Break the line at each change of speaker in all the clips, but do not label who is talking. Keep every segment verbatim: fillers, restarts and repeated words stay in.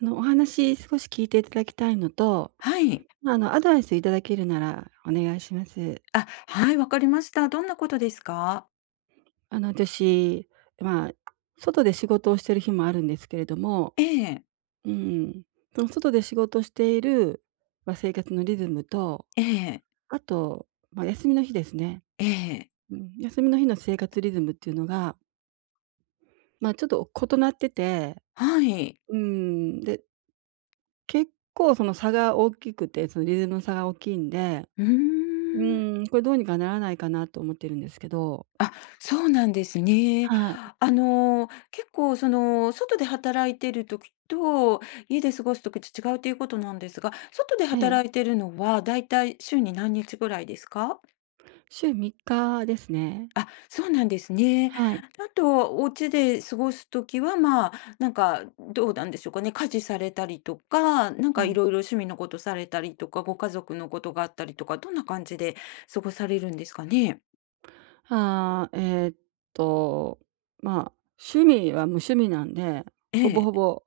あの、お話少し聞いていただきたいのと、
はい。
まあ、あの、アドバイスいただけるならお願いします。
あ、はい、わかりました。どんなことですか？
あの、私、まあ、外で仕事をしてる日もあるんですけれども、
ええ、
うん、その外で仕事をしている、まあ、生活のリズムと、
ええ、
あと、まあ、休みの日ですね。
ええ、
うん、休みの日の生活リズムっていうのが、まあ、ちょっと異なってて、
はい。
うん、で、結構その差が大きくて、そのリズムの差が大きいんで、
うー
う
ん。
ーん、これどうにかならないかなと思ってるんですけど。
あ、そうなんですね。
はい。
あの、結構その、外で働いてる時と、家で過ごす時と違うということなんですが、外で
ええ、
働いてるのはだいたい週に何日ぐらいですか？
週みっかですね。
あ、そうなんですね。
はい。
あと、お家で過ごすときは、まあ、なんか、どうなんでしょうかね、家事されたりとか、なん
う
かい
ん。
ろいろ趣味のことされたりとか、ご家族のことがあったりとか、どんな感じで過ごされるんですかね？
ああ、えーっと、まあ、趣味は無趣味なんで、
え
ほぼほ
え。
ぼ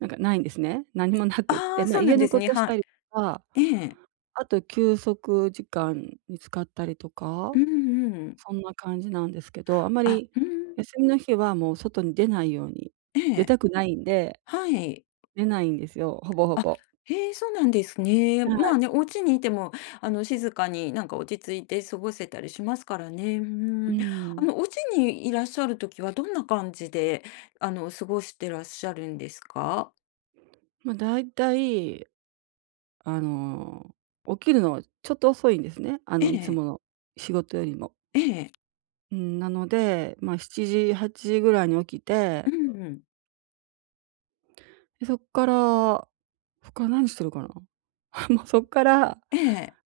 なんかないんですね。何もなくっ
あ
て、
あ、
ま
そ
あ、
うな
家
んで
の
す
こ
ね、
とし
は
たりとか、
い。ええ。
あと休息時間に使ったりとか、
うんうん。
そんな感じなんですけど、あま
あ、
り
うん。
休みの日はもう外に出ないように
え
出た
え、
くないんで、
はい。
出ないんですよ、ほぼほ
あ、
ぼ。
へえ、そうなんですね。
は
まあ
い。
ね、お家にいても、あの、静かになんか落ち着いて過ごせたりしますからね。う
う
ん。あ
ん。
の、お家にいらっしゃる時はどんな感じで、あの、過ごしてらっしゃるんですか？
まあ、だいたい、あの、起きるのはちょっと遅いんですね。あ
え
の、いつ
え、
もの仕事よりも。
ええ、
うん、なので、まあ、しちじ、はちじぐらいに起き
う
て、
んうん。
で、そっからそっから何してるかな もうそっから、
ええ、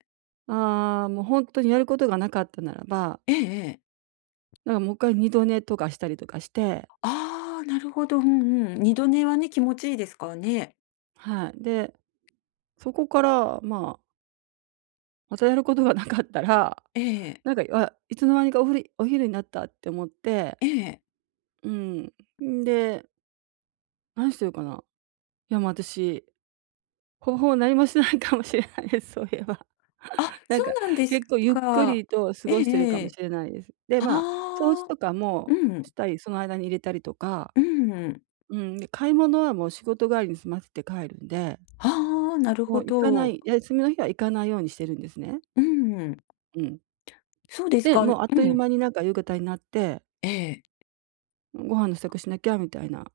ああ、もう本当にやることがなかったならば、
ええええ。
なんかもう一回二度寝とかしたりとかして、
ああ、なるほど。うんうん。二度寝はね、気持ちいいですからね。
はい。で、そこから、まあ、またやることがなかったら、
ええ、
なんか、あ、いつの間にかおふりお昼になったって思って、
ええ。
うん。んで、何してるかな。いや、もう私、ほぼ ほぼ何もしてないかもしれないです、そういえば。
あ、
なん
そ
か、
うなんです
結構ゆっく
か。
りと過
ええ
ごしてるか
え
も
え。
しれないです。で、まあ、掃除
ああ、
とか
う
も
ん、
したり、その間に入れたりとか、
うん。
うん、で、買い物はもう仕事帰りに済ませて帰るんで、
ああ、なる
も
ほ
う行かな
ど。
い休みの日は行かないようにしてるんですね。
うん、
うん。
そうです
で、
か。う
も
ん、
うあっという間になんか夕方になって、
ええ。
ご飯の支度しなきゃみたいな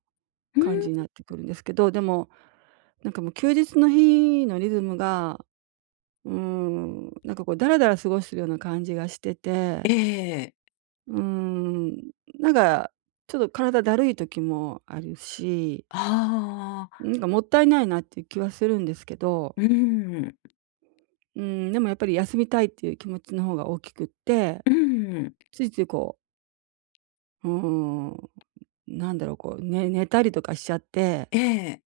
う
感じ
ん、
になってくるんですけど、でも、なんかもう休日の日のリズムが、うーん、なんかこうダラダラ過ごしてるような感じがしてて、
ええ。
うーん、なんかちょっと体だるい時もあるし、
あ
な
あ、
んかもったいないなっていう気はするんですけど、
うん、
うーん、でもやっぱり休みたいっていう気持ちの方が大きくって、
うん、
ついついこう、うーん、なんだろう、こう、ね、寝たりとかしちゃって、
ええ、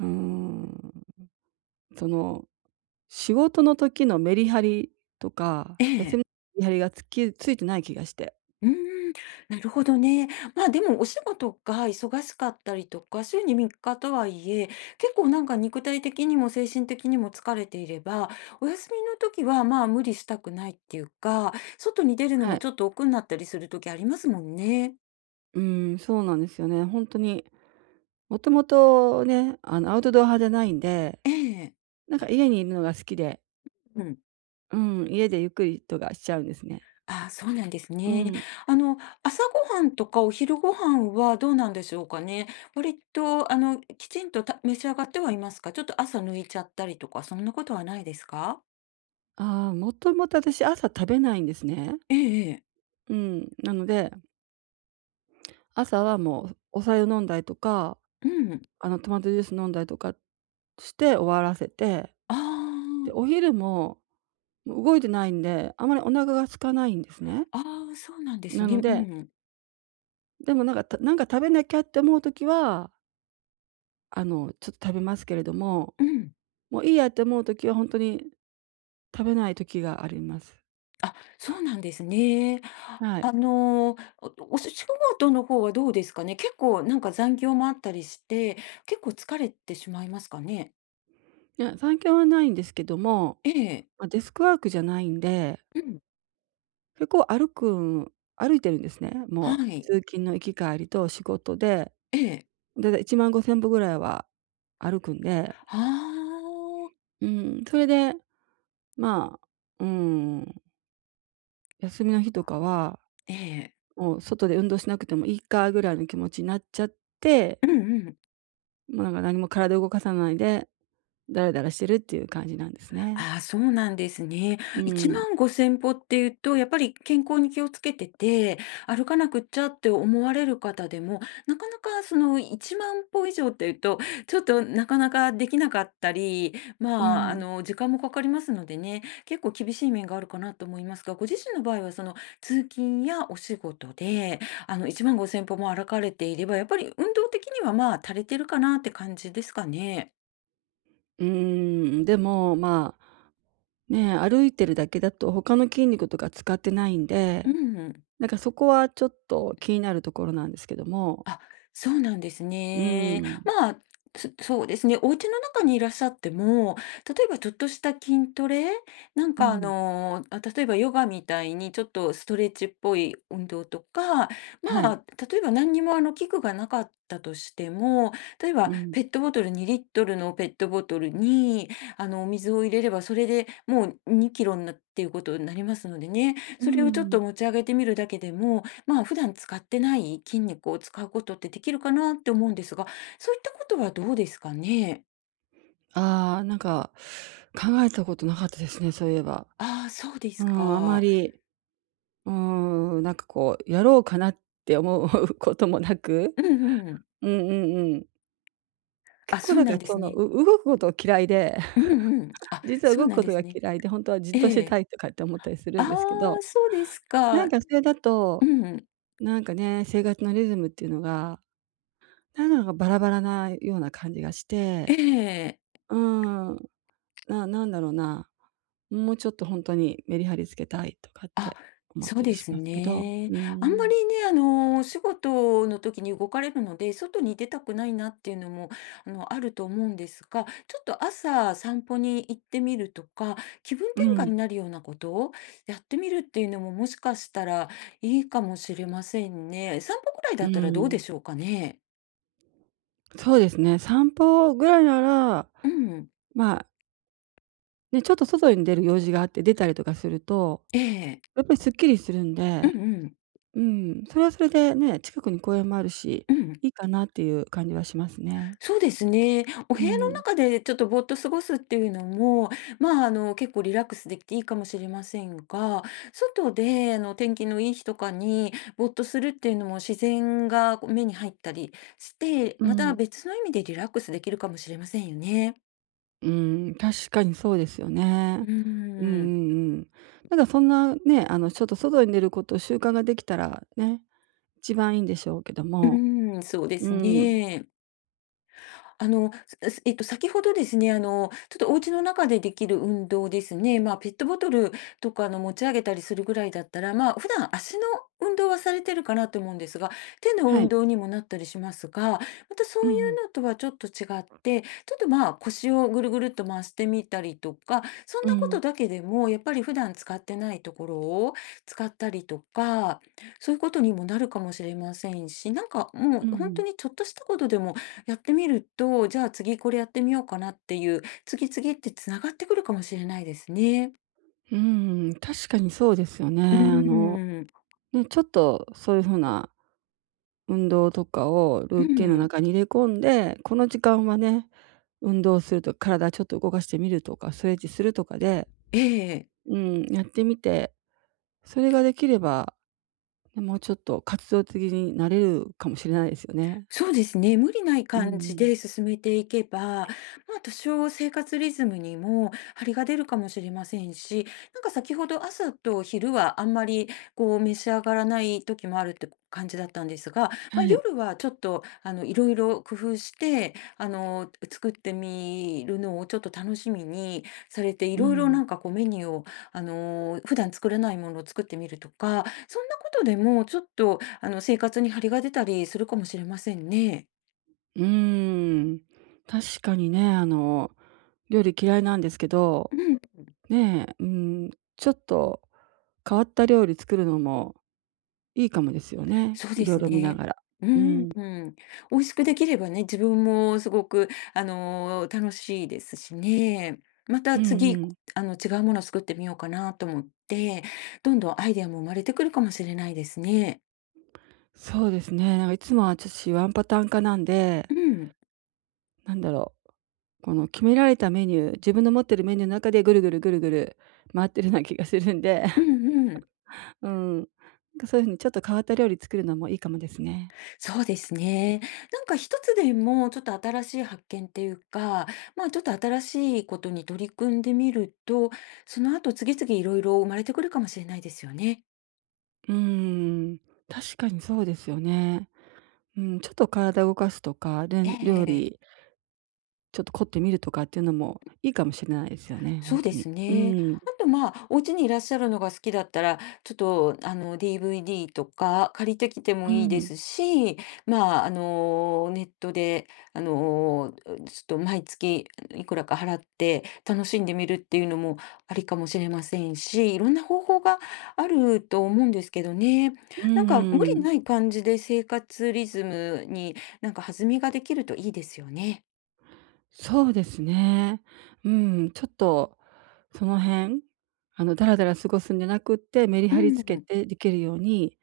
うーん、その仕事の時のメリハリとか、
え
休み
え。
のメリハリがつきついてない気がして。
うん、なるほどね。まあ、でもお仕事が忙しかったりとか、週にみっかとはいえ、結構なんか肉体的にも精神的にも疲れていれば、お休みの時はまあ、無理したくないっていうか、外に出るの
は
も
い。
ちょっと億劫になったりする時ありますもんね。
うーん、そうなんですよね。本当に、もともとね、あの、アウトドア派じゃないんで、
ええ、
なんか家にいるのが好きで、
うん。
うん、家でゆっくりとかしちゃうんですね。
ああ、そうなんです
う
ね。
ん。
あの、朝ごはんとかお昼ご飯はどうなんでしょうかね。割と、あの、きちんとた召し上がってはいますか？ちょっと朝抜いちゃったりとか、そんなことはないですか？
ああ、もともと私朝食べないんですね。
ええええ。
うん。なので、朝はもうお茶を飲んだりとか、
うん。
あの、トマトジュース飲んだりとかして終わらせて、
あ
で、お昼も、もう動いてないんで、あまりお腹が空かないんですね。
あ、ああ、そうなんです
な
ね。
の
う
で、
ん。
でもなんか、たなんか食べなきゃって思う時はあの、ちょっと食べますけれども、
うん。
もういいやって思う時は本当に食べない時があります。
あ、そうなんですね。
はい。
あのー、おお仕事の方はどうですかね？結構なんか残業もあったりして、結構疲れてしまいますかね？
いや、残業はないんですけども、
ええ。
まあ、デスクワークじゃないんで、
うん。
結構歩くん歩いてるんですね。も
は
う
い。
通勤の行き帰りと仕事で、
ええ。
だいたいせんごひゃっぽぐらいは歩くんで、
はあ。
うん、それで、まあ、うん、休みの日とかは、
ええ。
もう外で運動しなくてもいいかぐらいの気持ちになっちゃって、
うんうん
もうなんか何も体動かさないでダラダラしてるっていう感じなんですね。
ああ、そうなんですね。
う
1
ん、
5 0 0歩っていうと、やっぱり健康に気をつけてて、歩かなくっちゃって思われる方でも、なかなかそのいちまんぽ歩以上っていうと、ちょっとなかなかできなかったり、
う
まあ、あ
ん。
の、時間もかかりますのでね、結構厳しい面があるかなと思いますが、ご自身の場合はその通勤やお仕事で、あの、1 5 0 0歩も歩かれていれば、やっぱり運動的にはまあ、足りてるかなって感じですかね。
うーん、でも、まあ、ね、歩いてるだけだと他の筋肉とか使ってないん
う
で、
ん。
なんかそこはちょっと気になるところなんですけども。
あ、そうなんです
う
ね。
ん、
まあ、つそうですね、お家の中にいらっしゃっても、例えばちょっとした筋トレ、なん
う
かあ
ん。
の、あ、例えばヨガみたいにちょっとストレッチっぽい運動とか、ま
はい。
あ、例えば何にもあの器具がなかったとしても、例えば
うん。
ペットボトルにリットルのペットボトルに、あの、お水を入れればそれでもうにキロになっていうことになりますのでね、
う
それをちょっ
ん。
と持ち上げてみるだけでもまあ、普段使ってない筋肉を使うことってできるかなって思うんですが、そういったことはどうですかね？
ああ、なんか、考えたことなかったですね、そういえば。
ああ、そうで
う
す
ん、あま
か。
り、うーん、なんかこう、やろうかなって思うこともなく、
うんうん。
うんうんうん。結
あ、
構
そう
だか
なん
ら
で
そ
す
の、
ね。
う動くことが嫌いで、
うんうん。あ、
実は
そう
動く
なん
こ
で
とが
すね。
嫌いで、ほんとはじっと
え
して
え。
たいとかって思ったりす
あ
るんですけど、
あ、そうです
な
か。
ん
う
かそれだと、
ん。
なんかね、生活のリズムっていうのが、なんだかバラバラなような感じがし
え
て、
え。
うーん、ななんだろうな、もうちょっとほんとにメリハリつけたいとかっ
あ、
て思っ
そう
たり
で
し
す
ますけど、う
ね。
ー
あんま
ん、
りね、あの、お仕事の時に動かれるので、外に出たくないなっていうのも、あの、あると思うんですが、ちょっと朝散歩に行ってみるとか、気分
う
転
ん、
換になるようなことをやってみるっていうのも、もしかしたらいいかもしれませんね。散歩くらい
う
だったらどう
ん、
でしょうかね。
そうですね、散歩ぐらいなら、
うん。
まあ、ね、ちょっと外に出る用事があって出たりとかすると
ええ。
やっぱりすっきりするん
うん
で、
うん。
うん、それはそれでね、近くに公園もあるし、
うん。
いいかなっていう感じはしますね。
そうですね。お
う
部屋の
ん、
中でちょっとぼーっと過ごすっていうのも、まあ、あの、結構リラックスできていいかもしれませんが、外で、あの、天気のいい日とかにぼーっとするっていうのも自然がこう目に入ったりして、
う
また
ん、
別の意味でリラックスできるかもしれませんよね。
うん、確かにそうですよね。
う
うんう
ん。
んうん。なんかそんなね、あのちょっと外に出ること習慣ができたらね、一番いいんでしょうけど
う
も、
ん、そうで
う
す
ん、
ね。あの、すすえっと、先ほどですね、あの、ちょっとお家の中でできる運動ですね、まあ、ペットボトルとかの持ち上げたりするぐらいだったら、まあ、普段足の運動はされてるかなと思うんですが、手の
は
運
い。
動にもなったりしますが、またそ
うん
う
う
い
ん、
うのとはちょっと違って、ちょっと、まあ、腰をぐるぐるっと回してみたりとか、そん
う
なこと
ん、
だけでも、やっぱり普段使ってないところを使ったりとか、そういうことにもなるかもしれませんし、なんかも
う
う
んう
本当
ん。
にちょっとしたことでもやってみると、じゃあ次これやってみようかなっていう、次々って繋がってくるかもしれないですね。
確かにそうですよね。
う
あの、
ーん。
ね、ちょっとそういう風な運動とかを
う
ルーティンの
ん。
中に入れ込んで、この時間はね、運動するとか体ちょっと動かしてみるとか、ストレッチするとかで、
ええ。
うん、やってみて、それができれば、ね、もうちょっと活動的になれるかもしれないですよね。
そうですね、無理ない
う
感じ
ん。
で進めていけば、まあ、多少生活リズムにも張りが出るかもしれませんし、なんか先ほど朝と昼はあんまりこう召し上がらない時もあるって感じだったんですが、
は
まあ、
い。
夜はちょっとあのいろいろ工夫してあの作ってみるのをちょっと楽しみにされてい
う
ろいろ
ん。
なんかこうメニューをあの普段作らないものを作ってみるとかそんなことでも、ちょっとあの、生活に張りが出たりするかもしれませんね。
うーん。確かにね、あの、料理嫌いなんですけど、
うん、
ねえ、うん、ちょっと変わった料理作るのもいいかもですよね。
そう
い
で
ろい
す
ろ見な
ね。
がら。
う
う
ん
ん。
うんうん。美味しくできればね、自分もすごくあの、楽しいですしね。また
うんう
次、
ん。
あの、違うものを作ってみようかなと思って、どんどんアイデアも生まれてくるかもしれないですね。
そうですね。なんかいつもは私ワンパターン化なんで、
うん、
なんだろう、この決められたメニュー、自分の持ってるメニューの中でぐるぐるぐるぐる回ってるような気がするんで、
う んうん。
うん。なんかそういう風にちょっと変わった料理作るのもいいかもですね。
そうですね。なんか一つでもちょっと新しい発見っていうか、まあちょっと新しいことに取り組んでみると、その後次々いろいろ生まれてくるかもしれないですよね。
うーん、確かにそうですよね。うん、ちょっと体動かすとか、れん料
え
理
え
ちょっと凝ってみるとかっていうのもいいかもしれないですよね、
そ
本
うで
当に。
す
う
ね。
ん。
あと、まあ、お家にいらっしゃるのが好きだったら、ちょっと、あの、ディーブイディー とか借りてきて
う
もいいで
ん。
すし、まあ、あの、ネットで、あの、ちょっと毎月いくらか払って楽しんでみるっていうのもありかもしれませんし、いろんな方法があると思うんですけどね。
う
なん
ん
か、無
う
理
ん
ない感じで生活リズムになんか弾みができるといいですよね。
そうですね。うん、ちょっとその辺、あの、だらだら過ごすんじゃなくって、メリ
う
ハリつけ
ん。
てできるように、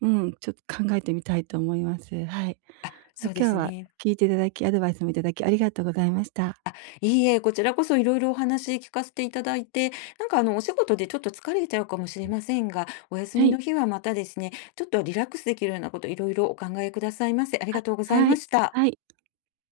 うん、ちょっと考えてみたいと思います。はい。
あ、
ま
そうで
今日
す
は
ね。
聞いていただき、アドバイスもいただきありがとうございました。
いいえ、こちらこそいろいろお話聞かせていただいて、なんかあの、お仕事でちょっと疲れちゃうかもしれませんが、お休
は
み
い。
の日はまたですね、ちょっとリラックスできるようなこといろいろお考えくださいませ。あり
あ、
がとうござい
は
ま
い。
した。
はい。